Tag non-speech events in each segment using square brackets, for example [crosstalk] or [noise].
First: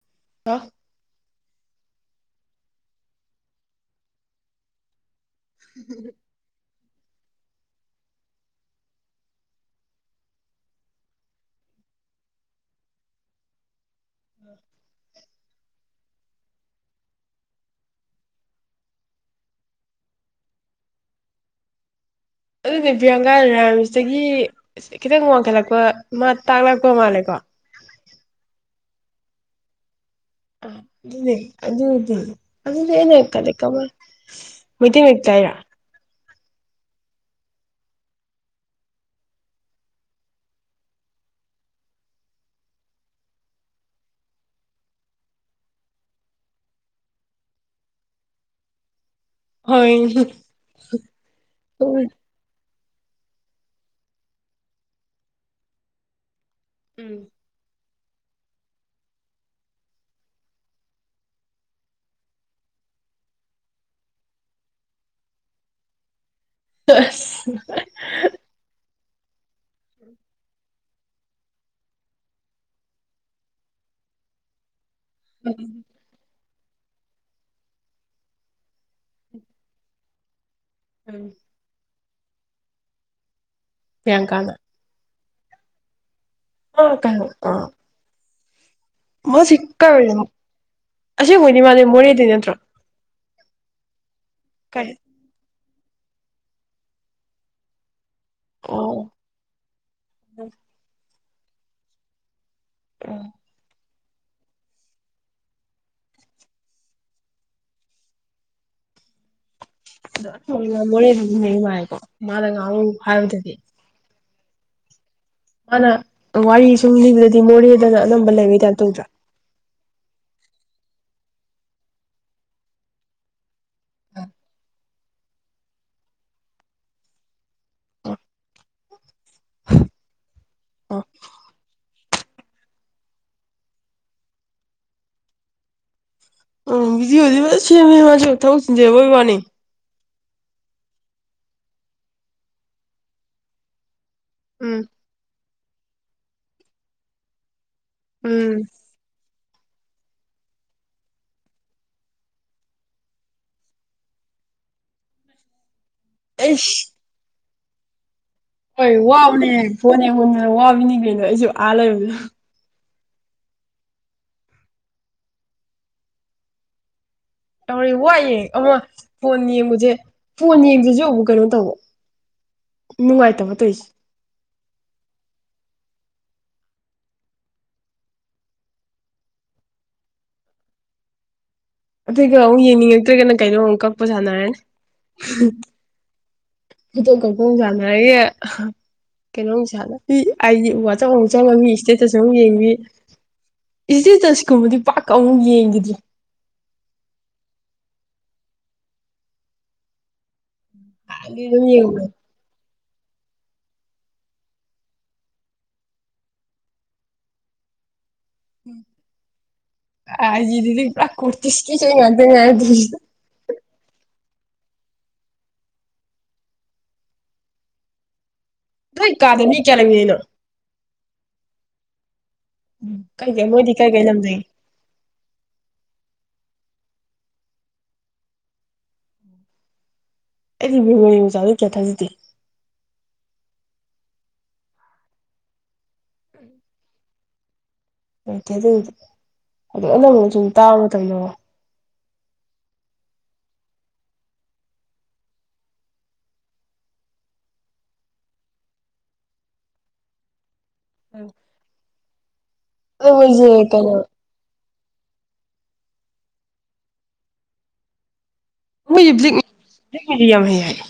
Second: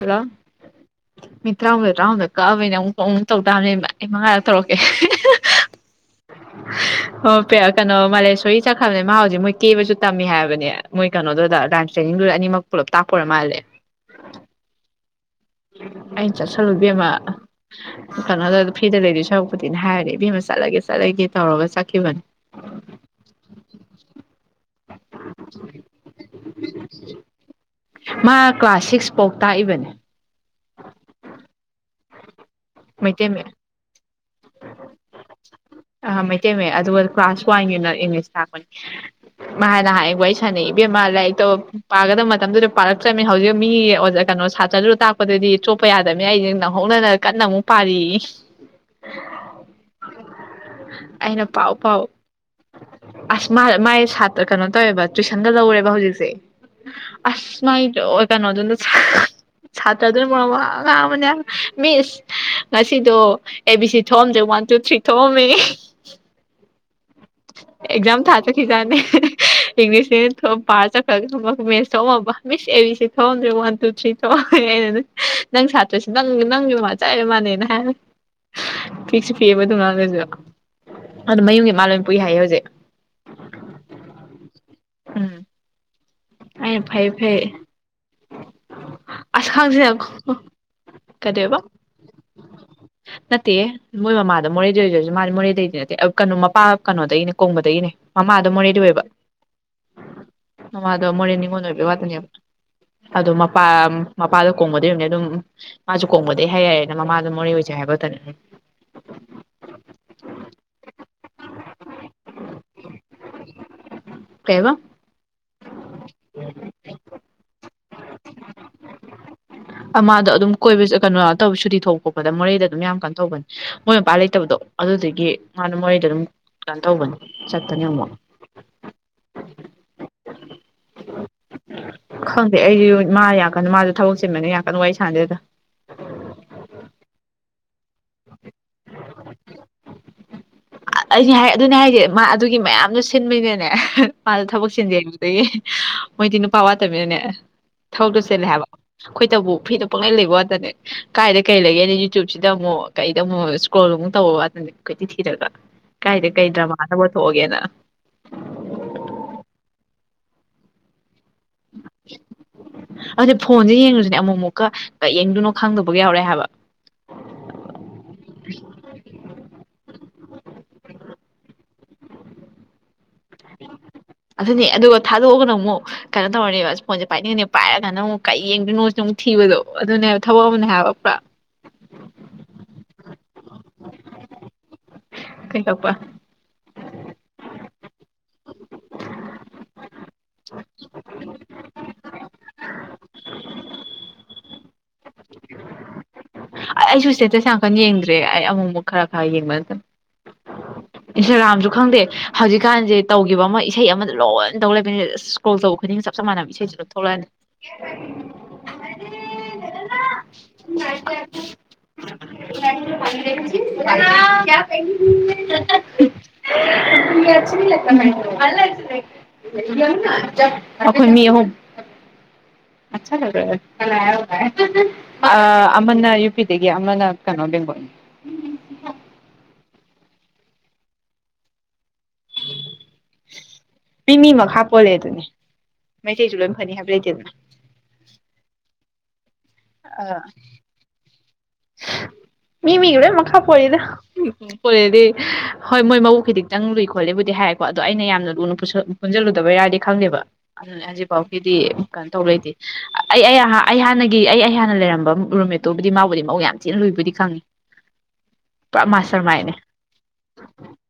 Hello. ꯃꯤ ꯇꯔꯥꯍꯨꯝꯗ ꯇꯔꯥꯍꯨꯝꯗ ꯀꯛꯑꯕꯅ ꯑꯃꯨꯛ ꯇꯧ ꯑꯃꯨꯛ ꯇꯧ ꯇꯥꯕꯅꯦꯕ ꯑꯩ ꯃꯉꯥꯔꯛ ꯇꯧꯔꯛꯀꯦ ꯍꯍꯝ ꯑꯣ ꯄꯦ ꯑ ꯀꯩꯅꯣ ꯃꯥꯜꯂꯦ ꯁꯣꯔꯤ ꯆꯠꯈ꯭ꯔꯕꯅꯦ ꯃꯥ ꯍꯧꯖꯤꯛ ꯃꯣꯏ ꯀꯦꯕꯁꯨ ꯇꯝꯃꯤ ꯍꯥꯏꯕꯅꯦ ꯃꯣꯏ ꯀꯩꯅꯣꯗꯨꯗ ꯂꯥꯏꯝꯁ ꯇ꯭ꯔꯦꯅꯤꯡꯗꯨꯗ ꯑꯅꯤꯃꯛ ꯄꯨꯂꯞ ꯇꯥꯛꯄ ꯑꯣꯏꯔ ꯃꯥꯜꯂꯦ [inaudible] ꯑꯩꯅ ꯆꯠꯁꯜꯂꯨ ꯏꯕꯦꯝꯃ ꯀꯩꯅꯣꯗ ꯐꯤꯗ ꯂꯩꯗꯣꯏ ꯁꯔꯛꯄꯨꯗꯤꯅ ꯍꯥꯏꯔꯗꯤ ꯏꯕꯦꯝꯃ ꯆꯠꯂꯒꯦ-ꯆꯠꯂꯒꯦ ꯇꯧꯔꯒ ꯆꯠꯈꯤꯕꯅꯤ꯫ ꯑꯗꯨꯅꯦ ꯄꯤꯌꯟꯀꯥ ꯔꯥꯏꯝꯁ ꯇꯥꯒꯤ ꯏꯁ ꯈꯤꯇꯪ ꯋꯥꯡꯈꯠꯂꯛꯄ ꯑꯃ ꯇꯥꯛꯂꯛꯄ ꯃꯥꯜꯂꯦꯀꯣ꯫ ꯄꯥꯎ ꯇꯥꯛꯏꯕꯅꯦ꯫ ꯑ ꯗꯨꯅꯦ ꯑꯗꯨꯗꯤ ꯑꯗꯨꯗꯤ ꯑꯩꯅ ꯃꯩꯇꯩ ꯃꯌꯦꯛ ꯀꯗꯩ ꯀꯃꯥꯏ ꯃꯩꯇꯩ ꯃꯌꯦꯛ ꯇꯥꯛꯏꯔꯣ꯫ ꯇꯩ ꯃꯌꯦꯛ ꯑꯗꯨꯒ ꯀ꯭ꯂꯥꯁ ꯋꯥꯟꯒꯤ ꯅ ꯏꯪꯂꯤꯁ ꯇꯥꯛꯄꯅꯤ ꯃꯥꯅ ꯅꯍꯥꯟ ꯑꯩ ꯁꯥꯟꯅꯩ ꯏꯕꯦꯝꯃ ꯂꯥꯏꯔꯤꯛꯇꯣ ꯄꯥꯒꯗꯕ ꯃꯇꯝꯗꯨꯗ ꯄꯥꯔꯛꯇꯕꯅꯤꯅ ꯍꯧꯖꯤꯛ ꯃꯤ ꯀꯩꯅꯣ ꯁꯥꯇ꯭ꯔꯗꯨꯗ ꯇꯥꯛꯄꯗꯨꯗꯤ ꯆꯣꯞꯄ ꯌꯥꯗꯕꯅꯤ ꯑꯩꯁ ꯅꯧꯍꯧꯅ ꯀꯟꯅ ꯑꯃꯨꯛ ꯄꯥꯔꯤꯌꯦ ꯍꯣꯏꯅꯦ ꯍ ꯑꯩꯅ ꯄꯥꯎ ꯍ ꯄꯥꯎ ꯑꯁ ꯃꯥ ꯃꯥꯏ ꯁꯥꯇ꯭ꯔ ꯀꯩꯅꯣ ꯇꯧꯋꯦꯕ ꯇꯨꯋꯏꯁꯟꯒ ꯂꯧꯋꯦꯕ ꯍꯧꯖꯤꯛꯁꯦ ꯑꯁ ꯃꯥꯏ ꯑꯣ ꯀꯩꯅꯣꯗꯨꯅ ꯁꯥꯇ꯭ꯔꯗꯨꯅ ꯃꯔꯣꯜ ꯑꯃ ꯑꯉꯥꯡ ꯑꯃꯅꯦ ꯃꯤꯁ ꯉꯁꯤꯗꯣ ꯑꯦ ꯕꯤ ꯁꯤ ꯊꯣꯛꯑꯝꯗ꯭ꯔꯦ ꯋꯥꯟ ꯇꯨ ꯊ꯭ꯔꯤ ꯊꯣꯛꯑꯝꯃꯤꯌꯦ ꯍꯤꯍꯤꯍꯤ ꯑꯁ ꯑꯦꯛꯖꯥꯝ ꯊꯥ ꯆꯠꯈꯤꯖꯥꯠꯅꯤ꯫ ꯏꯪꯂꯤꯁ ꯅꯦꯅ ꯊꯣ ꯄꯥꯔ ꯆꯠꯈ꯭ꯔꯒ ꯁꯣꯝꯒ ꯃꯦꯁ ꯊꯣꯛꯑꯝꯃꯕ ꯃꯤꯁ ꯑꯦ ꯕꯤ ꯁꯤ ꯊꯣꯛꯑꯝꯗ꯭ꯔꯦ ꯋꯥꯟ ꯇꯨ ꯊ꯭ꯔꯤ ꯊꯣꯛꯑꯝꯃꯦ ꯑꯩꯅꯅꯦ ꯅꯪ ꯁꯥꯇ꯭ꯔꯁꯨ ꯅꯪ ꯅꯪ ꯃ ꯆꯥꯛꯏꯃꯥꯟꯅꯦ ꯅ ꯍꯥꯏ ꯄꯤꯛꯁꯨ ꯄꯤꯛꯑꯦꯕ ꯑꯗꯨꯏ ꯑꯉꯥꯡꯗꯨꯁꯨ ꯑꯗꯨ ꯃꯌꯨꯝꯒꯤ ꯃꯥ ꯂꯣ ꯄꯨꯏ ꯍꯥꯏꯌꯦ ꯍꯧꯖꯤꯛ ꯄꯤꯌꯥꯡꯀꯥꯗ ꯎꯝ ꯑꯩꯅ ꯑ ꯐꯩ ꯀꯩꯅꯣ ꯐꯩ ꯑꯥ ꯑꯁ ꯈꯪꯁꯤꯅ ꯃꯣꯁꯤꯇꯔꯖꯦ ꯑꯁꯦꯡꯕꯩꯗꯤ ꯃꯥꯗꯤ ꯃꯣꯔꯦꯗꯩ ꯅꯠꯇ꯭ꯔꯣ ꯅꯠꯇꯦꯍꯦ ꯃꯣꯏ ꯃꯃꯥꯗ ꯃꯣꯔꯦꯗ ꯀꯥꯏ ꯑꯣꯏꯔꯁꯨ ꯃꯥꯗꯤ ꯃꯣꯔꯦꯗꯩꯗꯤ ꯅꯠ ꯇꯦ ꯑ ꯀꯩꯅꯣ ꯃꯄꯥ ꯀꯅꯣꯗꯩꯅꯤ ꯀꯣꯡꯕꯗꯒꯤꯅꯦ꯫ ꯃꯥꯃꯥ ꯗꯣ ꯃꯣꯔꯦꯗꯩ ꯑꯣ ꯑꯣꯏꯕ ꯃꯃꯥ ꯗꯣ ꯃꯣꯔꯦ ꯅꯤꯉꯣꯟ ꯑꯣꯏꯕꯩ ꯋꯥꯗꯅꯦꯕ ꯑꯗꯣ ꯃꯄꯥ ꯃꯄꯥꯗꯣ ꯀꯣꯡꯕꯗꯩ ꯑꯣꯏꯕꯅꯤꯅ ꯑꯗꯨꯝ ꯃꯥꯁꯨ ꯀꯣꯡꯕꯗꯩ ꯍꯥꯏ ꯌꯥꯔꯦꯅ ꯃꯃꯥꯗꯣ ꯃꯣꯔꯦ ꯑꯣꯏꯖꯩ ꯍꯥꯏꯕꯇꯅꯤ ꯑꯥ ꯃꯣꯔꯦꯗꯒꯤ ꯂꯩ ꯃꯥꯜꯂꯦꯀꯣ ꯃꯥꯅ ꯉꯥꯡꯉꯨ ꯍꯥꯏꯕꯗꯗꯤ ꯀꯩꯕꯥ ꯃꯥꯅ ꯋꯥꯔꯤ ꯁꯨꯝ ꯂꯤꯕꯗꯗꯤ ꯃꯣꯔꯦꯗꯅ ꯑꯅꯝꯕ ꯂꯩꯕꯩ ꯇꯥꯏꯞ ꯇꯧꯗ꯭ꯔꯥ ꯑ ꯃꯥꯥꯗꯣ ꯑꯗꯨꯝ ꯀꯣꯏꯕ ꯀꯩꯅꯣ ꯑꯥ ꯇꯧ ꯁꯨꯇꯤ ꯊꯣꯛꯄ ꯈꫭꯠꯄꯗ ꯃꯣꯔꯦꯗ ꯑꯗꯨꯝ ꯌꯥꯝ ꯀꯟ ꯇꯧꯕꯅꯤ ꯃꫭꯏ ꯃꯄꯥ ꯂꯩꯇꯕꯗꯣ ꯑꯗꯨꯗꯒꯤ ꯃꯥꯗꫭ ꯃꯣꯔꯦꯗ ꯑꯗꯨꯝ ꯀꯩꯅꯣ ꯇꯧꯕꯅꯤ ꯆꯠꯄꯅꯤ ꯑꯃꯨꯛ ꯑꯣ ꯈꯪꯗꯦ ꯑꯩꯁꯨ ꯃꯥ ꯌꯥ ꯀꯥꯟ ꯃꯥꯁꯨ ꯊꯕꯛ ꯆꯤꯟꯕꯅꯤ ꯌꯥꯝ ꯀꯟꯅ ꯋꯥꯔꯤ ꯁꯥꯟꯅꯗꯦꯗ ꯎꯝ ꯚꯤꯗꯤꯑꫭꯗꯤ ꯐꯖꯅ ꯁꯦꯝꯃꯦꯍꯦ ꯃꯥꯖꯨ ꯊꯕꯛ ꯆꯤꯟꯖꯩ ꯍꯥꯏꯕꯩ ꯋꯥꯅꯤ ꯑꯩꯗꯤ ꯍꯥꯏ ꯑꯗꯨꯅꯦ ꯍꯥꯏꯁꯦ ꯃꯥ ꯑꯗꯨꯒꯤ ꯃꯌꯥꯝꯗꯣ ꯁꯤꯟꯕ ꯅꯤꯅꯅꯦ ꯃꯥꯁꯨ ꯊꯕꯛ ꯎꯝ ꯁꯤꯟꯖꯦꯡ ꯃꯣꯏꯗꯤ ꯅꯨꯄꯥ ꯋꯥꯠꯇꯝ ꯃꯤꯅꯅꯦ ꯊꯕꯛꯇꯨ ꯆꯦꯜꯂꯦ ꯎꯝ ꯍꯥꯏꯕ ꯑꯩꯈꯣꯏꯇꯕꯨ ꯐꯤꯗ ꯄꯨꯡꯂꯩ ꯂꯩꯕ ꯋꯥꯇꯅꯦ ꯀꯥꯏꯗ ꯀꯩ ꯂꯩꯒꯦꯅ ꯌꯨꯇ꯭ꯌꯨꯨꯞꯁꯤꯗ ꯑꯃꯨꯛ ꯀꯩꯗ ꯑꯃꯨꯛ ꯏꯁꯀ꯭ꯔꯣꯜ ꯑꯃꯨꯛ ꯇꯧꯕ ꯋꯥꯇꯅꯦ ꯀꫭꯏꯊꯤ ꯊꯤꯔꯒ ꯀꯥꯏꯗ ꯀꯩ ꯗ꯭ꯔꯃꯥ ꯑꯩꯁ ꯑꯅꯧꯕ ꯊꫭꯛꯑꯒꯦꯅ ꯍꯣꯏ ꯋꯥꯕꯅꯦꯍꯦ ꯐꯣꯟ ꯌꯦꯡꯃꯟꯗꯅ ꯋꯥꯕꯤꯅꯤ ꯀꯩꯅꯣ ꯗ ꯑꯩꯁꯨ ꯑꯥ ꯂꯩꯕꯗꯨꯗ ꯑꯗꯨꯅꯦ ꯐꯣꯟꯁꯦ ꯌꯦꯡꯂꯁꯨꯅꯦ ꯑꯃꯨꯛ ꯑꯃꯨꯛꯀ ꯀꯩ ꯌꯦꯡꯗꯣꯏꯅꯣ ꯈꯪꯗꯕꯒ ꯌꯥꯎꯔꯛꯑꯦ ꯍꯥꯏꯕ ꯇꯧꯔꯦ ꯋꯥꯏꯌꯦ ꯑꯃ ꯐꯣꯟ ꯌꯦꯡꯕꯖꯦ ꯐꯣꯟ ꯌꯦꯡꯖꯤꯖꯨ ꯑꯃꯨꯛ ꯀꯩꯅꯣ ꯇꯧꯕ ꯅꯨꯡꯉꯥꯏꯇꯕ ꯇꫭꯏꯁꯤ ꯑꯗꯨꯅꯦ ꯑꯗꯨꯒ ꯊꯥꯗꯣꯛꯑꯒꯅ ꯑꯃꯨꯛ ꯀꯩꯅꯣ ꯇꯧꯔꯅꯦꯕ ꯐꯣꯟꯁꯦ ꯄꯥꯏꯅꯤꯡꯉꯅꯦ ꯄꯥꯏꯔꯀꯥꯟꯗ ꯑꯃꯨꯛ ꯀꯩ ꯌꯦꯡꯗꯣꯏꯅꯣꯁꯤꯅ ꯑꯃꯨꯛ ꯊꯤꯕꯗꯣ ꯑꯗꯨꯅꯦꯕ ꯊꯕꯛ ꯑꯃꯅꯦ ꯍꯥꯏꯕ ꯄꯨꯔꯥ ꯀꯩꯅꫭ ꯑꯃꯨꯛ ꯀꯛꯄ ꯁꯥꯟꯅꯔꯅꯤ ꯐꯦꯡꯇꫭꯛꯄ ꯚꯤꯗꯣ ꯀꫭꯜꯗꯨ ꯌꯥꯝ ꯅꯨꯡꯉꯥꯏꯌꯦ ꯀꯩꯅꯣ ꯅꯨꯡꯁꯥꯠꯂ ꯑꯩꯗꯤ ꯋꯥꯠꯆꯞ ꯑꯃꯨꯛ ꯆꯪꯉꯒ ꯃꯤ ꯁꯇꯦꯇꯁ ꯑꯃꯨꯛ ꯌꯦꯡ ꯏꯁꯇꯦꯇꯁꯀꯨꯝꯕꯗꯤ ꯄꯥꯛ‌ ꯑꯃꯨꯛ ꯌꯦꯡꯒꯤꯗ꯭ꯔꯦ ꯑꯩꯁꯨ ꯏꯁꯇꯦꯇꯁ ꯌꯥꯝꯀꯟ ꯌꯦꯡꯗ꯭ꯔꯦ ꯑꯩ ꯑꯃꯨꯛ ꯑꯃꯨꯛ ꯈꯔ ꯈꯔ ꯌꯦꯡꯕ ꯅꯠꯇꯅ ꯍꯥꯟꯅꯗꯤ ꯑꯗꯨꯝ ꯏꯟꯁꯇꯥꯒ꯭ꯔꯥꯝꯁꯨ ꯈꯪꯗꯦ ꯌꯦꯡꯉꯝꯕꯅꯦ ꯍꯧꯖꯤꯛꯀꯥꯟꯁꯦ ꯇꯧꯈꯤꯕ ꯑꯃ ꯏꯁꯩ ꯑꯃꯗ ꯂꯣꯏꯅ ꯇꯧ ꯂꯩꯛꯕꯩꯅꯦ ꯑꯁ ꯏꯁꯀ꯭ꯔꯣꯜ ꯇꯧꯕ ꯈꯨꯗꯤꯡ ꯆꯞ ꯆꯞ ꯃꯥꯟꯅꯕ ꯏꯁꯩꯁꯨ ꯂꫭꯏ ꯊꯣꯛꯂꯛꯑꯅꯤ ꯑꯥꯏ ꯖꯤ ꯗꯗꯤ ꯄꯨꯔꯥ ꯀꯨꯔꯇꯤꯁꯀꯤ ꯏꯁꯩ ꯉꯥꯛꯇ ꯉꯥꯏꯗꫭꯏꯁꯤ [inaudible] [inaudible] ꯅꯣꯏ ꯀꯥꯗ ꯃꯤ ꯀꯌꯥ ꯂꯩꯃꯤꯟꯅꯩꯅꯣ ꯑꯩꯈꯣꯏ ꯃꯤ ꯑꯍꯨꯝ ꯀꯩ ꯀꯩ ꯃꯣꯏꯗꯤ ꯀꯩ ꯀꯩ ꯂꯝꯗꯒꯤ ꯑ ꯑꯃꯅ ꯌꯨ ꯄꯤ ꯑꯗꯒꯤ ꯑꯃꯅ ꯀꯩꯅꯣ ꯕꯦꯡꯒꯣꯜꯅꯤ ꯑꯩꯗꯤ ꯕꯦꯡꯒꫭꯜꯂꯤ ꯃꯆꯥꯖꯦ ꯀꯌꯥ ꯊꯥꯖꯗꯦ ꯃꯤꯃꯤ ꯃꯈꯥ ꯄꫭꯜꯂꯦ ꯑꯗꯨꯗꯤ ꯃꯩꯇꯩꯖꯖ ꯂꯣꯏꯅ ꯐꯅꯤ ꯍꯥꯏꯕ ꯂꯩꯇꯦꯗꯅ ꯂꯩꯇꯦ ꯑꯗꯨꯒꯤꯗꯤ ꯑꯗꯨ ꯑꯅꯧꯕꯅ ꯁꯨꯝ ꯇꯥꯕ ꯃꯇꯝꯗ ꯀꯣ ꯃꯤ ꯃꯤꯒꯤ ꯂꯣꯏ ꯃꯈꯥ ꯄꯣꯜꯂꯤꯗ ꯄꯣꯂꯦꯗꯤ ꯍꯣꯏ ꯃꯣꯏ ꯃꯕꯨꯛ ꯈꯤꯇꯪ ꯂꯨꯏ ꯈꯣꯠꯂꯦꯕꯨꯗꯤ ꯍꯥꯏꯀꯣ ꯑꯗꯣ ꯑꯩꯅ ꯌꯥꯝꯅ ꯂꯨꯅ ꯄꯨꯟꯁꯤꯜꯂꯨꯗꯕꯒꯤꯔꯗꯤ ꯈꯪꯗꯦꯕ ꯑꯗꯨꯅꯦ ꯍꯧꯖꯤꯛꯐꯥꯎꯒꯤꯗꯤ ꯀꯩꯅꯣ ꯇꯧ ꯂꯩꯇꯦ ꯑꯗꯣ ꯑꯩ ꯃꯣꯏꯁꯦ ꯑꯩ ꯀꯩꯅꯣ ꯍꯥꯟꯅꯒꯤ ꯑꯩ ꯑꯩ ꯍꯥꯟꯅ ꯑꯩꯅ ꯂꯩꯔꯝꯕ ꯔꯨꯝꯃꯦꯇꯨꯕꯨꯗꯤ ꯃꯥꯕꯨꯗꯤ ꯃꯕꯨꯛ ꯌꯥꯝ ꯊꯤꯅ ꯂꯨꯏꯕꯨꯗꯤ ꯈꯪꯉꯤ ꯄꯨꯔꯥ ꯃꯣꯏꯗꯤ ꯃꯥꯁꯇꯔ ꯗ꯭ꯔꯤꯡ ꯃꯥꯏꯟꯅꯦ ꯗ꯭ꯔꯤꯡ ꯒꯩꯁꯦ ꯌꯥꯝ ꯍꯩ ꯍꯥꯢꯌꯦ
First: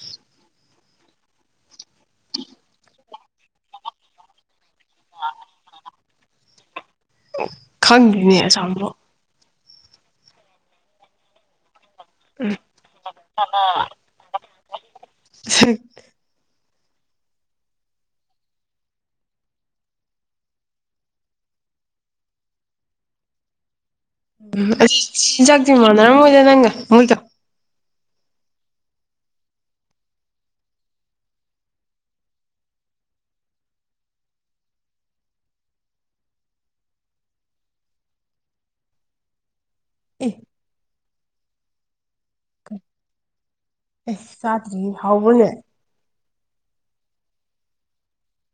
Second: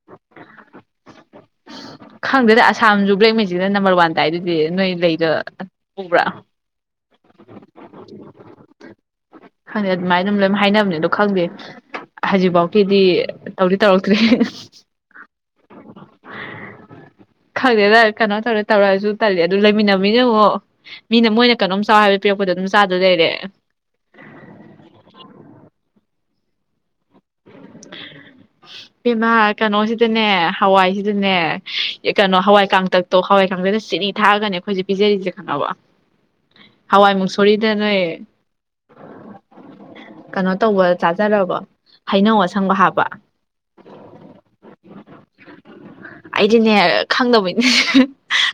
ꯈꯪꯗꯦꯗ ꯑꯁꯥꯝꯁꯨ ꯕ꯭ꯂꯦꯛ ꯃꯦꯖꯤꯛꯅ ꯅꯝꯕꯔ ꯋꯥꯟꯗ ꯇꯥꯢꯗꯨꯗꯤ ꯅꯣꯏ ꯂꯩꯗ ꯎꯕ꯭ꯔꯥ ꯈꯪꯗꯦꯅꯦ ꯑꯁꯥꯝꯕꯨ ꯍꯥꯉꯦꯟ ꯑꯗꯨꯃꯥꯏꯅ ꯗꯨꯝ ꯂꯣꯏꯅ ꯍꯥꯏꯅꯕꯅꯦ ꯑꯗꯣ ꯈꯪꯗꯦ ꯍꯧꯖꯤꯛꯐꯥꯎꯀꯤꯗꯤ ꯇꯧꯗꯤ ꯇꯧꯔꯛꯇ꯭ꯔꯤ ꯈꯪꯗꯦꯗ ꯀꯩꯅꯣ ꯇꯧꯔ ꯇꯧꯔꯛꯑꯁꯨ ꯇꯜꯂꯤ ꯑꯗꯨ ꯂꯩꯃꯤꯟꯅꯃꯤꯅ ꯑꯃꯨꯛ ꯃꯤꯅ ꯃꯣꯏꯅ ꯀꯩꯅꯣꯝ ꯆꯥꯎ ꯍꯥꯏꯕ ꯄꯤꯔꯛꯄꯗꯣ ꯑꯗꯨꯝ ꯆꯥꯗꯧ ꯂꯩꯔꯦ ꯎꯝ ꯑꯩꯁ ꯆꯤꯟꯖꯥꯛꯇꯤ ꯃꯥꯟꯅꯔꯝ ꯃꯣꯏꯗ ꯅꯪꯒ ꯃꯣꯏꯒ ꯢꯕꯦꯝꯃ ꯀꯩꯅꯣꯁꯤꯗꯅꯦ ꯍꯋꯥꯏꯁꯤꯗꯅꯦ ꯀꯩꯅꯣ ꯍꯋꯥꯏ ꯀꯥꯡꯇꯛꯇꯣ ꯍꯋꯥꯏ ꯀꯥꯡꯇꯛꯅ ꯆꯤꯅꯤ ꯊꯥꯛꯑꯒꯅꯦ ꯑꯈꯣꯏꯁꯦ ꯄꯤꯖꯔꯤꯁꯦ ꯈꯪꯉꯕꯣ ꯍꯋꯥꯏꯃꯨꯁꯣꯔꯤꯗꯅꯦ ꯑꯦ ꯀꯩꯅꯣ ꯇꯧꯕ ꯆꯥꯖꯔꯕꯣ ꯍꯩꯅꯧ ꯁꯪꯕ ꯍꯥꯄ ꯑꯦꯁ ꯆꯥꯇ꯭ꯔꯤ ꯍꯥꯎꯕꯅꯦ ꯑꯩꯗꯤꯅꯦ ꯈꯪꯗꯕꯩꯅꯦ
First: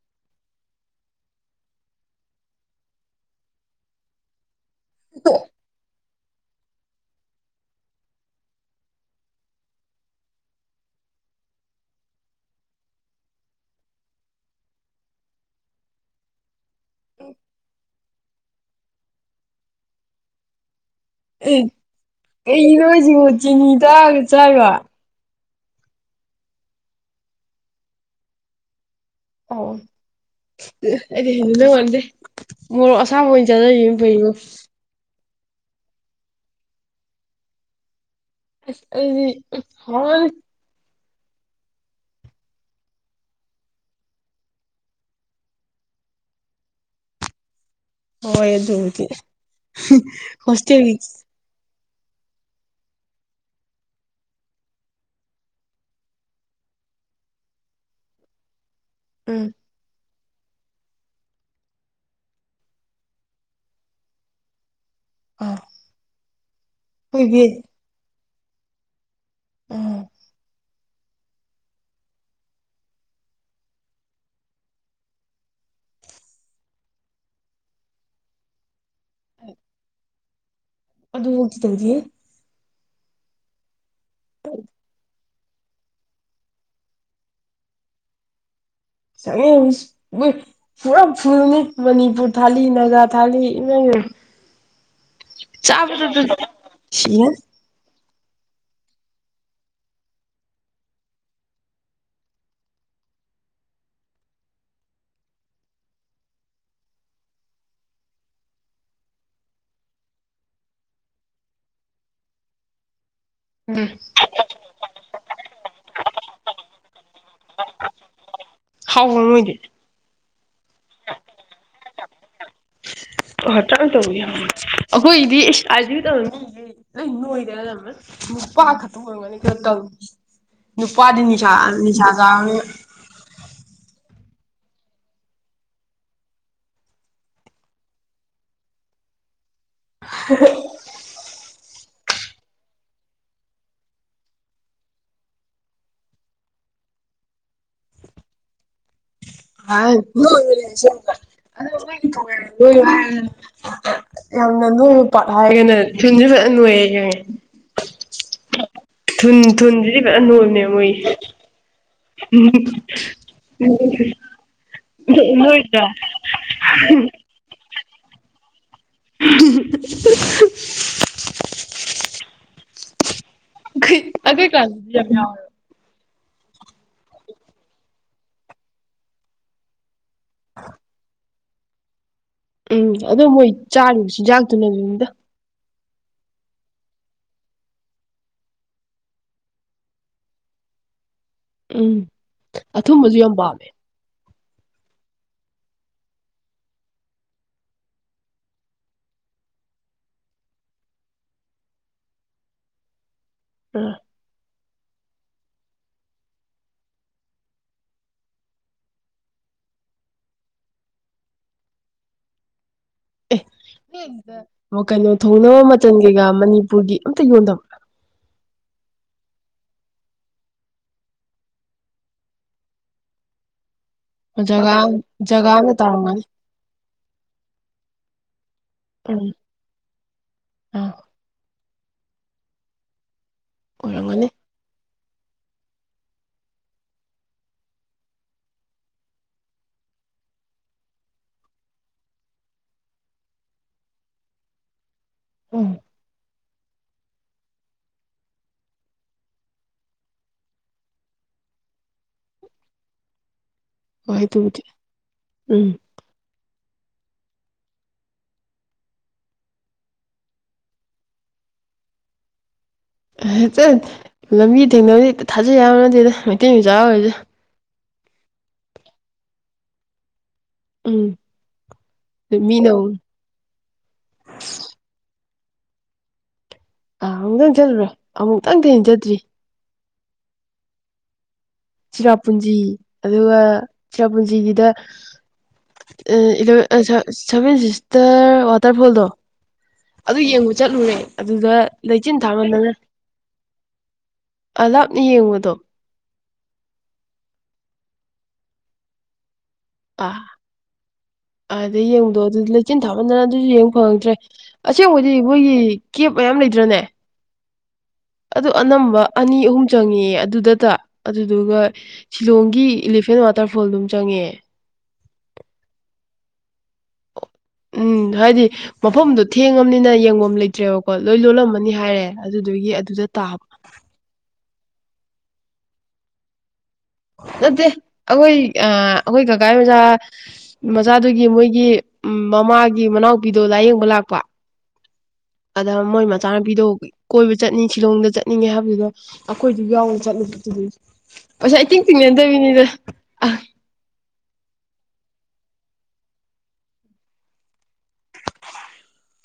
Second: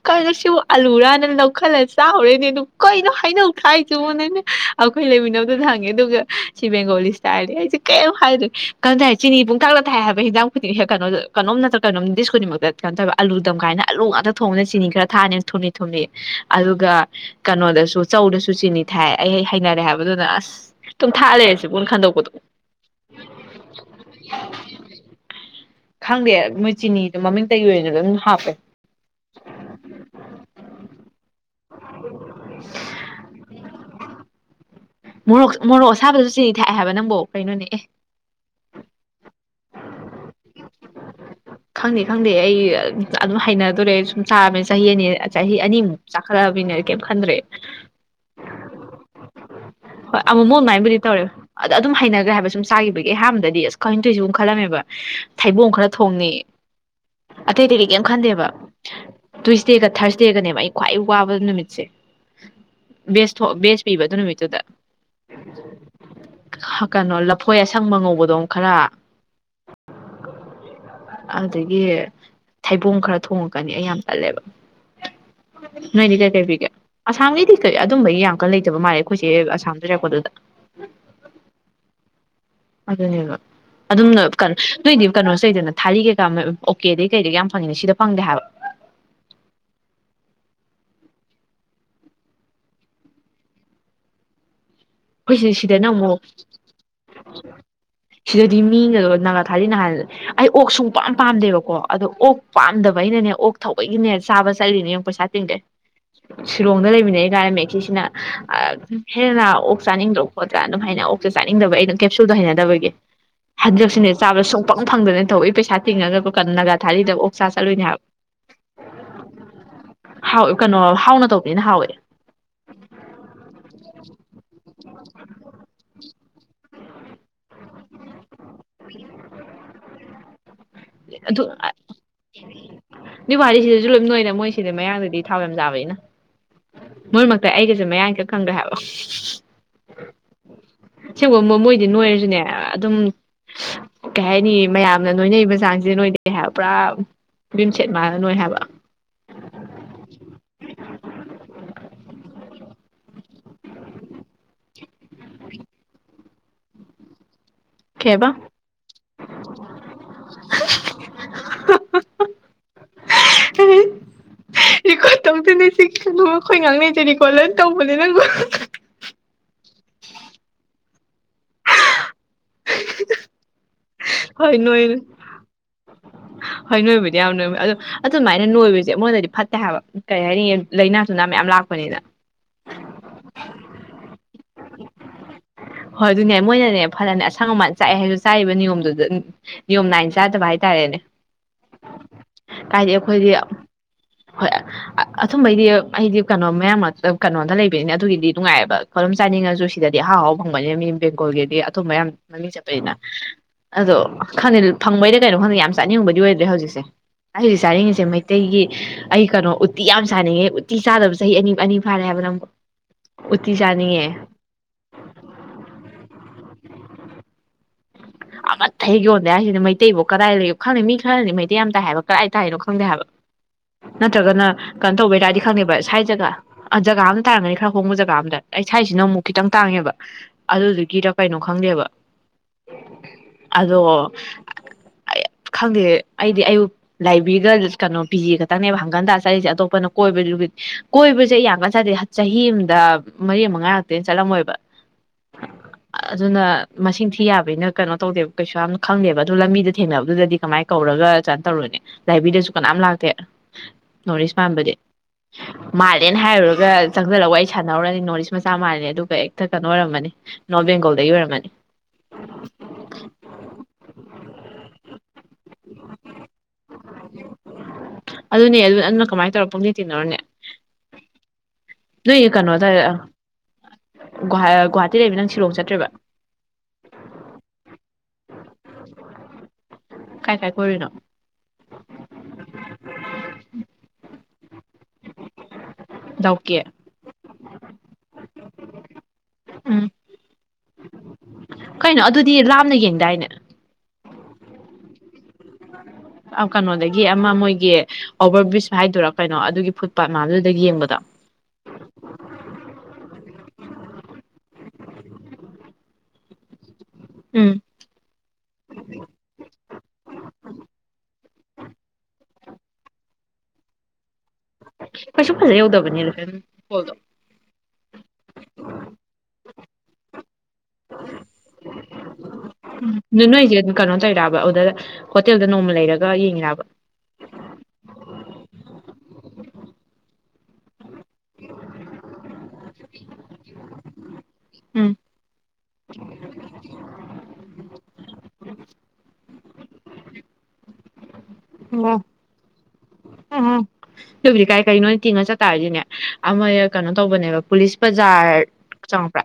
ꯀꯣ ꯁꯤꯕꯨ ꯑꯂꯨꯔꯅ ꯂꯧꯈꯠꯂ ꯆꯥꯎꯔꯦꯅꯦ ꯑꯗꯨ ꯀꯩꯅꯣ ꯍꯩꯅꯧ ꯊꯥꯏꯁꯤꯕꯨ ꯅꯅꯦ ꯑꯈꯣꯏ ꯂꯩꯃꯤꯟꯅꯕꯗꯨꯗ ꯍꯪꯉꯦ ꯑꯗꯨꯒ ꯁꯤ ꯕꯦꯡꯒꯣꯂꯤ ꯍꯥꯢꯅꯦ ꯑꯩꯁꯦ ꯀꯩꯝ ꯍꯥꯏꯗ꯭ꯔꯦ ꯀꯩꯅꯣ ꯇꯥꯏ ꯆꯤꯅꯤ ꯄꯨꯡꯇꯥꯛꯇ ꯊꯥꯏ ꯍꯥꯏꯕ ꯍꯤꯟꯖꯥꯡ ꯈꯨꯗꯤꯡ ꯀꯩꯅꯣꯗ ꯀꯩꯅꯣꯝ ꯅꯠꯇ꯭ꯔ ꯀꯣꯝ ꯗꯤꯁ ꯈꯨꯗꯤꯡꯃꯛꯇ ꯀꯩꯅꯣ ꯇꯧꯋꯦ ꯑꯥꯂꯨ ꯗꯝ ꯀꯥꯏꯅ ꯑꯂꯨ ꯉꯥꯛꯇ ꯊꯣꯡꯕꯅ ꯆꯤꯅꯤ ꯈꯔ ꯊꯥꯅꯤꯅ ꯊꯨꯝꯂꯤ ꯊꯨꯝꯂꯤ ꯑꯗꯨꯒ ꯀꯩꯅꯣꯗꯁꯨ ꯆꯧꯗꯁꯨ ꯆꯤꯅꯤ ꯊꯥꯛꯑꯦ ꯑꯩ ꯍꯩꯅꯔꯦ ꯍꯥꯏꯕꯗꯨꯅ ꯑꯁ ꯑꯗꯨꯝ ꯊꯥ ꯎꯝ ꯂꯩꯔꯁꯤꯕꯨꯅ ꯈꯟꯗꯣꯛꯄꯗꯣ ꯀꯩꯅꯣ ꯍꯥꯢꯁꯤꯕꯣ ꯆꯤꯅꯤ ꯉꯔꯥꯡ ꯆꯥꯛꯂꯣ ꯈꯪꯗꯦ ꯃꯣꯏ ꯆꯤꯅꯤꯗꯣ ꯃꯃꯤꯡꯇꯒꯤ ꯑꯣꯏꯅ ꯑꯗꯨꯝ ꯍꯥꯞꯄꯦ ꯑꯣ ꯑꯩꯗꯤ ꯍꯩꯅꯗꯧ ꯃꯥꯟꯗꯦ ꯃꯣꯔꯣꯛ ꯑꯁꯥꯕ ꯑꯣꯏꯅ ꯆꯥꯖꯒꯤ ꯐꯩꯕꯣ ꯃꯣꯔꯣꯛ ꯃꯣꯔꯣꯛ ꯑꯁꯥꯕꯗꯨ ꯆꯤꯅꯤ ꯊꯥꯛꯑꯦ ꯍꯥꯏꯕ ꯅꯪꯕꯨ ꯀꯩꯅꯣꯅꯦ ꯑꯦ ꯑꯁ ꯑꯩꯗꯤ ꯍꯥꯎꯔꯅꯤ ꯈꯪꯗꯦ ꯈꯪꯗꯦ ꯑꯩ ꯑꯗꯨꯝ ꯍꯩꯅꯗꯣꯔꯦ ꯁꯨꯝ ꯆꯥꯕꯅꯤ ꯆꯍꯤ ꯑꯅꯤ ꯆꯍꯤ ꯑꯅꯤꯃꯨꯛ ꯆꯥꯈꯠꯂꯛꯑꯕꯅꯤꯅ ꯀꯩꯝ ꯈꯟꯗ꯭ꯔꯦ ꯍꯣꯢ ꯑꯗꯨꯕꯨꯗꯤ ꯍꯣꯢ ꯑꯃꯨꯃꯨꯛ ꯍꯣꯁꯇꯦꯜꯒꯤ ꯑꯃꯥꯏꯅꯕꯨꯗꯤ ꯇꯧꯋꯦ ꯑ ꯑꯗꯨꯝ ꯍꯩꯅꯈ꯭ꯔꯦ ꯍꯥꯏꯕ ꯁꯨꯝ ꯆꯥꯈꯤꯕꯒꯤ ꯑꯍꯥꯟꯕꯗꯗꯤ ꯀꯩꯅꯣ ꯇꯧꯔꯤꯁꯤꯕꯣ ꯈꯜꯂꯝꯃꯦꯕ ꯊꯩꯕꯣꯡ ꯈꯔ ꯊꯣꯡꯉꯦ ꯑꯇꯩ ꯑꯇꯩ ꯀꯩ ꯀꯔꯤꯝ ꯈꯟꯗꯦꯕ ꯎꯝ ꯇ꯭ꯋꯨꯢꯁꯗꯦꯒ ꯊꯔꯁ ꯗꯦꯒꯅꯦꯕ ꯑꯩ ꯈ꯭ꯋꯥꯏ ꯋꯥꯕ ꯅꯨꯃꯤꯠꯁꯦ ꯕꯦꯁ ꯕꯦꯁ ꯄꯤꯌꯦꯕ ꯑꯗꯨ ꯅꯨꯃꯤꯠꯇꯨꯗ [unintelligible] ꯑꯥ ꯀꯩꯅꯣ ꯑꯩꯈꯣꯏꯒꯤ ꯂꯐꯣꯏ ꯑꯁꯪꯕ ꯉꯧꯕꯗꯣ ꯈꯔ ꯎꯝ ꯑꯗꯨꯗꯒꯤ ꯊꯩꯕꯣꯡ ꯈꯔ ꯊꯣꯡꯉꯛꯀꯅꯤ ꯑꯩ ꯌꯥꯝ ꯇꯜꯂꯦꯕ ꯅꯣꯏꯗꯤ ꯀꯩ ꯀꯩ ꯄꯤꯒꯦ ꯑꯁꯥꯝꯒꯤꯗꯤ ꯀꯩ ꯑꯗꯨꯝꯕꯒꯤ ꯌꯥꯝ ꯀꯟ ꯂꯩꯇꯕ ꯃꯥꯜꯂꯦ ꯑꯁꯝꯔꯀꯣ ꯑꯗꯨ ꯑꯗꯨꯗ ꯍꯣꯇꯗꯗꯤꯌꯦꯦ ꯑꯗꯨꯗꯅꯦꯕ ꯑꯗꯨꯝ ꯀꯣ ꯑꯗꯨꯏꯗꯤ ꯀꯩꯅꯣꯁꯩꯗꯅ ꯊꯥꯔꯤ ꯀꯩꯀꯥ ꯑꯣꯀꯦꯗꯩ ꯀꯩꯗꯩ ꯌꯥꯝ ꯐꯪꯉꯤꯅꯦ ꯁꯤꯗ ꯐꯪꯗꯦ ꯍꯥꯏꯕ ꯁꯉ ꯄꯨꯔꯥ ꯐꯅꯤ ꯃꯅꯤꯄꯨꯔ ꯊꯥ ꯅꯥꯒꯥ ꯊꯥ ꯏꯃ ꯑꯩꯈꯣꯏꯁꯤ ꯁꯤꯗꯅ ꯆꯥꯕ ꯑꯃꯨꯛ ꯁꯤ ꯁꯤꯗꯗꯤ ꯃꯤꯅꯗꯣ ꯅꯥꯒꯥ ꯊꯥꯂꯤ ꯅꯍꯥꯟ ꯑꯩ ꯑꯣꯛ ꯁꯨꯡ ꯄꯥꯝ ꯄꯥꯝꯗꯦꯕꯀꯣ ꯑꯗꯣ ꯑꯣꯛ ꯄꯥꯝꯗꯕ ꯑꯩꯅꯅꯦ ꯑꯣꯛ ꯊꯧꯕꯒꯤꯅꯦ ꯆꯥꯕ ꯆꯠꯂꯤꯅꯦ ꯌꯦꯡꯉ ꯄꯩꯁꯥ ꯇꯤꯡꯗꯦ ꯁꯤꯂꯣꯡꯗ ꯂꯩꯃꯤꯟꯅꯩ ꯀꯥꯏꯔꯝꯃꯦ ꯁꯤꯁꯤꯅ ꯍꯦꯟꯅ ꯑꯣꯛ ꯆꯥꯅꯤꯡꯗ꯭ꯔꯣ ꯈꯣꯠꯇ꯭ꯔꯥ ꯑꯗꯨꯝ ꯍꯥꯏꯅ ꯑꯣꯛꯇ ꯆꯥꯅꯤꯡꯗꯕ ꯑꯩꯅ ꯀꯦꯞꯁꯨꯜꯗꯣ ꯍꯩꯅꯗꯕꯒꯤ ꯍꯟꯗꯛꯁꯤꯅ ꯆꯥꯕꯗ ꯁꯨꯡꯄꯪ ꯐꯪꯗꯅ ꯇꯧꯋꯤ ꯄꯩꯁꯥ ꯇꯤꯡꯉꯒ ꯅꯥꯒꯥ ꯊꯥꯔꯤꯗ ꯑꯣꯛ ꯆꯥ ꯆꯠꯂꯨꯅꯦ ꯍꯥꯏꯕ ꯍꯥꯎꯕ ꯃꯣꯏꯗꯤ ꯍꯥꯎ ꯀꯩꯅꯣ ꯍꯥꯎꯅ ꯇꯧꯕꯅꯤꯅ ꯍꯥꯎꯋꯦ ꯍꯇꯥ ꯇꯧꯧꯕ ꯌꯥꯝ ꯑꯈꯣꯏꯗꯤ ꯑꯕꯨ ꯇꯧꯅ ꯅ ꯅꯣꯏꯗ ꯅꯨꯄꯥ ꯈꯛꯇ ꯑꯣꯏꯔꯝꯒꯅꯤ ꯀꯩꯅꯣ ꯇꯧ ꯅꯨꯄꯥꯗꯤ ꯑꯗꯨ ꯅꯤꯁꯥ ꯅꯤꯁꯥ ꯆꯥꯔꯅꯤ ꯅꯣꯏꯅ ꯃꯣꯏꯁꯤꯗꯤ ꯃꯌꯥꯡꯗꯗꯤ ꯊꯥꯎ ꯌꯥꯝ ꯆꯥꯕꯅꯤꯅ ꯃꯣꯏ ꯃꯔꯛꯇ ꯑꯩꯒꯁꯦ ꯃꯌꯥꯡ ꯈꯛ ꯈꯪꯗ꯭ꯔꯦ ꯍꯥꯏꯕ ꯁꯤ ꯨꯝꯕ ꯃꯣꯏꯗꯤ ꯅꯣꯏꯔꯁꯨꯅꯦ ꯑꯗꯨꯝ ꯀꯩ ꯍꯥꯏꯅꯤ ꯃꯌꯥꯝꯅ ꯅꯣꯏꯅꯔꯤꯕ ꯆꯥꯡꯁꯤꯦ ꯅꯣꯏꯗꯦ ꯍꯥꯏꯕ ꯄꯨꯔꯥ ꯌꯝ ꯁꯦꯠ ꯃꯥꯥꯟꯂ ꯅꯣꯏ ꯍꯥꯏꯕ ꯑ [unintelligible] ꯌꯥꯝꯟꯅ ꯄꯥꯒꯅꯦ ꯅꯨꯡꯌꯦꯦ ꯌꯥꯏꯦ ꯀꯩꯕ ꯊꯨꯟ ꯊꯨꯟꯁꯤꯗꯤ ꯐꯖ ꯅꯣꯝꯅꯦ ꯃꯣꯏ ꯎꯝ ꯇꯧꯗꯗꯤ ꯁꯤ ꯑꯩꯈꯣꯏ ꯉꯥꯡꯅꯖꯔꯤꯀꯣꯣꯏ ꯍꯅꯤ ꯅꯪ ꯀꯣ ꯑ ꯍꯣꯏ ꯀ꯭ꯂꯥꯁꯣ ꯅꯣꯏ ꯍꯣꯏ ꯅꯣꯏꯕꯨꯗꯤ ꯌꯥꯝ ꯅꯣꯏꯃꯦ ꯑ ꯑꯗꯨꯃꯥꯏꯅ ꯅꯣꯏꯕꯁꯦ ꯑꯩꯉꯣꯟꯗꯗꯤ ꯐꯠꯇꯦ ꯍꯥꯏꯕ ꯀꯩ ꯍꯥꯏꯅꯤ ꯂꯥꯏꯅꯥꯁꯨ ꯅꯥ ꯃ ꯌꯥꯝ ꯂꯥꯛꯄꯅꯤꯅ ꯎꯝ ꯑꯗꯨꯣ ꯃꯣꯏ ꯆꯥꯔꯤꯕ ꯆꯤꯟꯖꯥꯛ ꯅ ꯑꯗꯨꯗ ꯍꯣꯏ ꯑꯗꯨꯅꯦ ꯃꯣꯏꯅꯅꯦ ꯐꯅꯅꯦ ꯑꯁꯪ ꯑꯃꯥꯟ ꯆꯥꯛꯑꯦ ꯍꯥꯏꯁꯨ ꯆꯥꯔꯤꯕ ꯅꯤꯌꯣꯝꯗꯨꯗ ꯅꯤꯌꯣꯝ ꯅꯥꯏꯅ ꯆꯥꯗꯕ ꯍꯥꯏꯇꯥꯔꯦꯅꯦ ꯎꯝ ꯀꯥꯏꯗꯤ ꯑꯊꯨꯝꯕꯁꯨ ꯑꯩꯈꯣꯏꯗꯤ ꯌꯥꯝ ꯄꯥꯝꯃꯦ ꯍꯣꯏ ꯑꯊꯨꯝꯝꯕꯩꯗꯤ ꯑꯩꯗꯤ ꯀꯩꯅꯣ ꯃꯌꯥꯝ ꯀꯩꯅꯣꯝꯗ ꯂꯩꯕꯅꯤꯅ ꯑꯗꯨꯒꯤꯗꯤ ꯅꯨꯡꯉꯥꯏꯌꯦꯕ ꯆꯥꯅꯤꯡꯉꯁꯨ ꯁꯤꯗꯗꯤ ꯑꯍꯥꯎ ꯍꯥꯎ ꯐꯪꯕꯅꯤꯅ ꯃꯤ ꯕꯦꯡꯒꯣꯜꯒꯤꯗꯤ ꯑꯊꯨꯝꯕ ꯌꯥꯝ ꯃꯃꯤꯡ ꯆꯠꯄꯅꯤꯅ ꯑꯥ ꯑꯗꯣ ꯈꯅꯦꯜ ꯐꯪꯕꯩꯗ ꯀꯩꯅꯣ ꯈꯪꯗꯦ ꯌꯥꯝ ꯆꯥꯅꯤꯡꯕꯗꯤ ꯑꯣꯏꯗ꯭ꯔꯦ ꯍꯧꯖꯤꯛꯁꯦ ꯑꯩ ꯍꯧꯖꯤꯛ ꯆꯥꯅꯤꯡꯉꯤꯁꯦ ꯃꯩꯇꯩꯒꯤ ꯑꯩ ꯀꯩꯅꯣ ꯎꯇꯤ ꯌꯥꯝ ꯆꯥꯅꯤꯡꯉꯦ ꯎꯇꯤ ꯆꯥꯗꯕ ꯆꯍꯤ ꯑꯅꯤ ꯑꯅꯤ ꯐꯥꯔꯦ ꯍꯥꯏꯕ ꯅꯪꯕꯨꯣ ꯎꯠꯇꯤ ꯆꯥꯅꯤꯡꯉꯦ ꯑꯣ ꯀꯩꯅꯣ ꯊꯣꯡꯅꯕ ꯃꯆꯜ ꯀꯩꯀꯥ ꯃꯅꯤꯄꯨꯔꯒꯤ ꯑꯝꯇ ꯌꯣꯟꯗꯕ [unintelligible] ꯑꯃꯠꯇ ꯌꯣꯟꯗꯦ ꯍꯥꯏꯁꯤꯗꯤ ꯃꯩꯇꯩꯕꯨꯣ ꯀꯗꯥꯏ ꯂꯩꯣ ꯈꯪꯗꯦ ꯃꯤ ꯈꯔꯗꯤ ꯃꯩꯇꯩ ꯌꯥꯝ ꯇꯥꯏ ꯍꯥꯏꯕ ꯀꯗꯥꯏ ꯇꯥꯏꯅꯣ ꯈꯪꯗꯦ ꯍꯥꯏꯕ ꯅꯠꯇ꯭ꯔꯒꯅ ꯖꯒꯥ ꯀꯩꯅꯣ ꯇꯧꯕꯦ ꯇꯔꯗꯤ ꯖꯒꯥ ꯑꯃ ꯈꯪꯗꯦꯕ ꯁꯥꯏꯖ ꯇꯥꯔꯝꯒꯅꯤ ꯖꯒꯥ ꯖꯒꯥ ꯑꯃꯝꯗ ꯇꯥꯔꯝꯒꯅꯤ ꯈꯔ ꯍꯣꯡꯕ ꯖꯒꯥ ꯑꯝꯗ ꯑꯩ ꯁꯥꯏꯖꯁꯤꯅ ꯑꯃꯨꯛ ꯎꯝ ꯈꯤꯇꯪ ꯇꯥꯡꯉꯦꯕ ꯑꯥ ꯑꯗꯨꯗꯨꯒꯤꯔ ꯀꯩꯅꯣ ꯈꯪꯗꯦꯕ ꯎ ꯑꯗꯣ ꯑꯣꯏꯔꯝꯒꯅꯤ ꯑꯩ ꯈꯪꯗꯦ ꯑꯩꯗꯤ ꯑꯌꯨꯛ ꯂꯥꯏꯕ꯭ꯔꯦꯔꯤꯗ ꯀꯩꯅꯣ ꯄꯤꯖꯤꯦ ꯈꯛꯇꯪꯅꯦꯕ ꯍꯪꯒꯟ ꯇ ꯆꯠꯂꯤꯁꯦ ꯑꯇꯣꯞꯄꯅ ꯀꯣꯏꯕ ꯀꯣꯏꯕꯁꯦ ꯌꯥꯝ ꯀꯟꯅ ꯆꯗꯦ ꯆꯍꯤ ꯑꯃꯗ ꯃꯔꯤ ꯃꯉꯥ ꯉꯛꯇꯅ ꯆꯠꯂꯝꯃꯣꯏꯕ ꯎꯝ ꯑꯗꯨꯅ ꯃꯁꯤꯡ ꯊꯤ ꯌꯥꯕꯒꯤꯅ ꯀꯩꯅꯣ ꯇꯧꯗꯦꯕ ꯀꯩꯁꯨ ꯌꯥꯝ ꯈꯪꯗꯦꯕ ꯑꯗꯨ ꯂꯝꯕꯤꯗ ꯊꯦꯡꯅꯕꯗꯨꯗꯗꯤ ꯀꯃꯥꯏꯅ ꯀꯧꯔꯒ ꯆꯥꯅ ꯇꯧꯔꯣꯏꯅꯦ ꯂꯥꯏꯕꯤꯗꯁꯨ ꯀꯅꯥꯝ ꯂꯥꯛꯇꯦ ꯍꯣꯏ ꯅꯣꯔꯠ ꯏꯁ ꯑꯗꯨꯕꯨꯗꯤ ꯄꯗꯤ ꯎꯝ ꯃꯥꯜꯂꯦꯅ ꯍꯥꯏꯔꯨꯔ ꯆꯪꯁꯤꯜꯂꯛꯒ ꯑꯩ ꯁꯥꯟꯅꯍꯔꯨꯔꯅꯤ ꯅꯣꯔꯠ ꯏꯁ ꯃꯆꯥ ꯃꯥꯜꯂꯅꯤ ꯑꯗꯨꯒ ꯍꯛꯇ ꯀꯩꯅꯣ ꯑꯣꯏꯔꯝꯃꯅꯤ ꯅꯣꯔꯠ ꯕꯦꯡꯒꯣꯜꯗꯒꯤ ꯑꯣꯏꯔꯝꯃꯅꯤ ꯆꯠ ꯂꯝꯕꯤ ꯊꯦꯡꯅꯕꯗꯤ ꯊꯥꯖ ꯌꯥꯎ ꯅꯗꯦꯗ ꯃꯩꯇꯩ ꯃꯆꯥꯥ ꯑꯣꯏꯔꯁꯦ ꯑꯗꯨꯅꯦ ꯑꯗꯨ ꯑꯗꯨꯅ ꯀꯃꯥꯏꯅ ꯇꯧꯔ ꯄꯨꯡꯗꯤ ꯇꯤꯟꯅꯔꯨꯅꯦ ꯑꯝ ꯅ ꯀꯩꯅꯣꯗꯍꯒꯨꯋꯥꯍꯥꯇꯤ ꯂꯩꯕꯤ ꯅ ꯁꯤꯂꯣꯡ ꯆꯠꯇ꯭ꯔꯦꯕ ꯑꯥ ꯑꯃꯨꯛꯇꯪ ꯆꯠꯂꯨꯔꯣ ꯑꯃꯨꯛꯇꯪꯗꯤ ꯍꯪꯖꯗ꯭ꯔꯤ ꯀꯥꯏ ꯀꯥꯏ ꯀꯔꯤꯅ ꯆꯤꯔꯥꯄꯨꯟꯖꯤ ꯑꯗꯨꯒ ꯆꯤꯔꯥꯄꯨꯟꯖꯤꯒꯤꯗ ꯗꯥꯎꯀꯤ ꯂ ꯁꯚꯦꯟ ꯁꯤꯁꯇꯔ ꯋꯥꯇꯔꯐꯣꯜꯗꯣ ꯎꯝ ꯑꯗꯨ ꯌꯦꯡꯕ ꯆꯠꯂꯨꯔꯦ ꯑꯗꯨꯗ ꯀꯩꯅꯣ ꯂꯩꯆꯤꯟ ꯑꯗꯨꯗꯤ ꯊꯥꯡꯃꯟꯗꯅ ꯂꯥꯞꯅ ꯌꯦꯡꯗꯥꯏꯅꯦ ꯑ ꯂꯥꯞꯅ ꯌꯦꯡꯕꯗꯣ ꯀꯩꯅꯣꯗꯒꯤ ꯑꯃ ꯃꯣꯏꯒꯤ ꯑꯣꯚꯔ ꯕ꯭ꯔꯤꯖ ꯍꯥꯏꯗꯣꯔꯛꯄꯅꯤ ꯑꯥ ꯑꯥꯗꯩ ꯌꯦꯡꯗꯣ ꯑꯗꯨ ꯂꯩꯆꯤꯟ ꯊꯥꯃꯟꯗꯅ ꯑꯗꯨꯁꯨ ꯌꯦꯡꯕ ꯐꯪꯉꯗ꯭ꯔꯦ ꯑꯁꯦꯡꯕꯗꯤ ꯃꯣꯏꯒꯤ ꯀꯦꯞ ꯃꯌꯥꯝ ꯂꯩꯗ꯭ꯔꯅꯦ ꯎꯝ ꯑꯗꯨ ꯑꯅꯝꯕ ꯑꯅꯤ ꯑꯍꯨꯝ ꯆꯪꯉ ꯑꯗꯨꯗꯇ ꯑꯗꯨꯗꯨꯒ ꯁꯤꯂꯣꯡꯒꯤ ꯏꯂꯤꯐꯦꯟ ꯋꯥꯇꯔꯐꯣꯜ ꯑꯗꯨꯝ ꯆꯪꯉꯦ ꯀꯩꯁꯁꯨ ꯐꯖꯦ ꯌꯥꯎꯗꯕꯅꯤꯔꯣ ꯎꯝ ꯍꯥꯏꯗꯤ ꯃꯐꯝꯗꯨꯣ ꯊꯦꯡꯉꯕꯅꯤꯅ ꯌꯦꯡꯒꯣꯝ ꯂꯩꯇ ꯆꯠꯇ꯭ꯔꯦꯕꯀꯣ ꯂꯣꯏ ꯂꯣꯜꯂꯝꯃꯅꯤ ꯍꯥꯏꯔꯦ ꯑꯗꯨꯗꯨꯒꯤ ꯑꯗꯨꯗ ꯑꯗꯨ ꯇꯥꯕ ꯅꯣꯏꯁꯦ ꯑꯗꯨꯝ ꯀꯩꯅꯣ ꯇꯧꯔꯤꯔꯕ ꯑꯗꯨꯗ ꯍꯣꯇꯦꯜꯗ ꯅꯣꯡꯃ ꯂꯩꯔꯒ ꯌꯦꯡꯤꯕ ꯅꯠꯇꯦ ꯑꯩꯈꯣꯏ ꯑ ꯑꯩꯈꯣꯏ ꯒꯒꯥꯏ ꯃꯆꯥꯥ ꯃꯆꯥꯗꯨꯒꯤ ꯃꯣꯏꯒꯤ ꯃꯃꯥꯒꯤ ꯃꯅꯥꯎꯄꯤꯗꯣ ꯂꯥꯏꯌꯦꯡꯕ ꯂꯥꯛꯄ ꯎꯝ ꯑꯗ ꯃꯣꯏ ꯃꯆꯥꯅꯨꯄꯤꯗ ꯀꯣꯏꯕ ꯆꯠꯅꯤꯡꯤ ꯁꯤꯂꯣꯡꯗ ꯆꯠꯅꯤꯡꯉꯦ ꯍꯥꯏꯕꯗꯨꯗꯣ ꯑꯩꯈꯣꯏꯗꯨ ꯌꯥꯎꯅ ꯆꯠꯂꯨꯕ ꯑꯣ ꯎꯝ ꯎꯝ ꯑꯗꯨꯕꯨꯗꯤ ꯀꯥꯏ ꯀꯅꯣꯅ ꯇꯤꯡꯉ ꯆꯠꯇꯥꯔꯗꯤꯅꯦ ꯑꯃ ꯀꯩꯅꯣ ꯇꯧꯕꯅꯦꯕ ꯄꯨꯂꯤꯁ ꯕꯖꯥꯔ ꯆꯪꯉꯛꯄ꯭ꯔꯥ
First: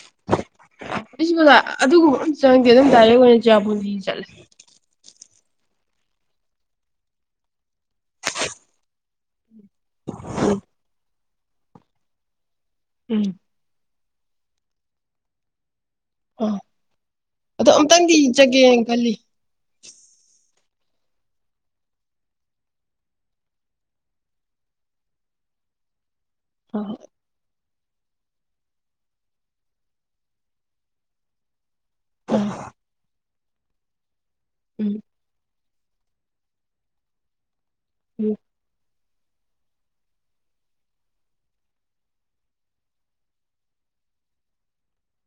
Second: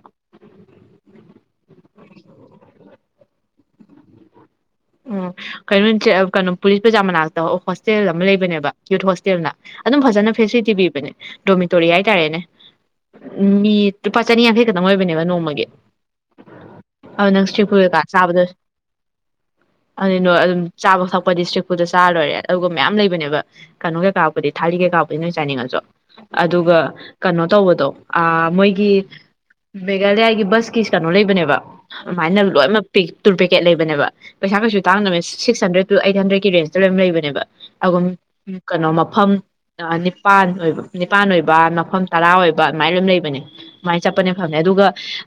ꯕꯨꯖ ꯑꯗꯨꯒꯨꯝꯕ ꯆꯪꯗꯦ ꯑꯗꯨꯝ ꯗꯥꯏꯔꯦꯛ ꯑꯣꯏꯅ ꯆꯌꯥꯄꯨꯗꯤ ꯆꯠꯂꯦ ꯎ ꯀꯩꯅꯣ ꯀꯩꯅꯣ ꯄꯨꯂꯤꯁ ꯄ꯭ꯔꯖꯥ ꯃꯅꯥꯛꯇ ꯍꯣꯁꯇꯦꯜ ꯑꯃ ꯂꯩꯕꯅꯦꯕ ꯌꯨꯠ ꯍꯣꯁꯇꯦꯜꯅ ꯑꯗꯨꯝ ꯐꯖꯅ ꯐꯦꯁꯤꯂꯤꯇꯤ ꯄꯤꯕꯅꯦ ꯗꯣꯃꯤꯇꯣꯔꯤꯌꯥ ꯍꯥꯏ ꯇꯥꯔꯦꯅꯦ ꯎꯝ ꯃꯤ ꯂꯨꯄꯥ ꯆꯅꯤ ꯌꯥꯡꯈꯩ ꯈꯛꯇꯪ ꯑꯣꯏꯕꯅꯦꯕ ꯅꯣꯡꯃꯒꯤ ꯑ ꯑꯗꯨ ꯅꯪ ꯏꯁꯇ꯭ꯔꯤꯠ ꯑꯗꯣ ꯑꯝꯇꯪꯗꯤ ꯏꯖꯒꯦꯅ ꯈꯜꯂꯤ ꯑꯗꯨ ꯅ ꯑꯗꯨꯝ ꯆꯥꯕ ꯊꯛꯄꯗꯤ ꯏꯁꯇ꯭ꯔꯤꯛꯐꯨꯗ ꯆꯥꯔꯣꯏꯔꯦ ꯑꯗꯨꯒ ꯃꯌꯥꯝ ꯂꯩꯕꯅꯦꯕ ꯀꯩꯅꯣ ꯀꯩꯀꯥꯕꯨꯨꯗꯤ ꯊꯥꯂꯤ ꯀꯩꯀꯥꯕꯨꯨꯗꯤ ꯅꯣꯏ ꯆꯥꯅꯤꯡꯉꯁꯨ ꯑꯗꯨꯒ ꯑꯥ ꯀꯩꯅꯣ ꯇꯧꯕꯗꯣ ꯑ ꯃꯣꯏꯒꯤ ꯃꯦꯘꯥꯂꯌꯥꯒꯤ ꯕꯁꯀꯤ ꯀꯩꯅꯣ ꯂꯩꯕꯅꯦꯕ ꯑꯗꯨꯃꯥꯏꯅ ꯑꯥ ꯂꯣꯏꯅꯃꯛ ꯄꯤ ꯇꯨꯔ ꯄꯦꯀꯦꯠ ꯂꯩꯕꯅꯦꯕ ꯄꯩꯁꯥ ꯀꯩꯁꯨ ꯎꯝ ꯇꯅꯕꯅꯃꯦ ꯁꯤꯛ ꯍꯟꯗ꯭ꯔꯦꯠ ꯇꯨ ꯑꯩꯠ ꯍꯟꯗ꯭ꯔꯦꯗꯀꯤ ꯔꯦꯟꯁꯖꯇ ꯂꯣꯏ ꯂꯩꯕꯅꯦꯕ ꯑꯗꯨꯒꯨꯝꯝ ꯎꯝ ꯀꯩꯅꯣ ꯃꯐꯝ ꯅꯤꯄꯥꯟ ꯑꯣꯏꯕ ꯅꯤꯄꯥꯟ ꯑꯣꯏꯕ ꯃꯐꯝ ꯇꯔꯥ ꯑꯣꯏꯕ ꯑꯗꯨꯃꯥꯏꯅ ꯂꯣꯏꯝ ꯂꯩꯕꯅꯦ ꯑꯗꯨꯃꯥꯏꯅ ꯆꯠꯄꯅꯦ ꯐꯝꯅꯦ ꯑꯗꯨꯒ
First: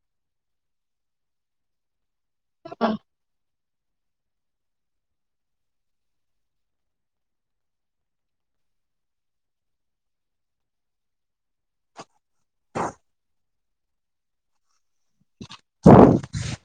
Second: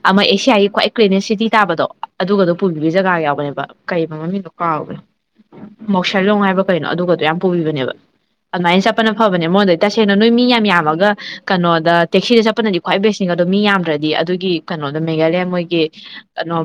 ꯑꯃ ꯑꯦꯁꯤꯌꯥꯒꯤ ꯈ꯭ꯋꯥꯏ ꯀ꯭ꯔꯤꯅꯦꯁ ꯁꯤꯇꯤ ꯇꯥꯕꯗꯣ ꯑꯗꯨꯒꯗꯣ ꯄꯨꯈꯤꯕ ꯑꯥ ꯖꯒꯥ ꯌꯥꯎꯕꯅꯦꯕ ꯀ ꯃꯃꯤꯡꯗꯣ ꯀꯥꯎꯒꯦ ꯃꯧꯁꯔꯂꯣꯡ ꯍꯥꯏꯕ ꯀꯩꯅꯣ ꯑꯗꯨꯒꯗꯣ ꯌꯥꯝ ꯄꯨꯕꯤꯕꯅꯦꯕ ꯑꯗꯨꯃꯥꯏꯅ ꯆꯠꯄꯅ ꯐꯕꯅꯦ ꯃꯉꯣꯟꯗꯗꯤ ꯇꯁꯦꯡꯅ ꯅꯣꯏ ꯃꯤ ꯌꯥꯝ ꯌꯥꯝꯃꯒ ꯀꯩꯅꯣꯗ ꯇꯦꯛꯁꯤꯗ ꯆꯠꯄꯅꯗꯤ ꯈ꯭ꯋꯥꯏ ꯕꯦꯁꯅꯤꯒ ꯑꯗꯣ ꯃꯤ ꯌꯥꯝꯗ꯭ꯔꯗꯤ ꯑꯗꯨꯒꯤ ꯀꯩꯅꯣꯗ ꯃꯦꯘꯂꯌꯥ ꯃꯣꯏꯒꯤ ꯀꯩꯅꯣ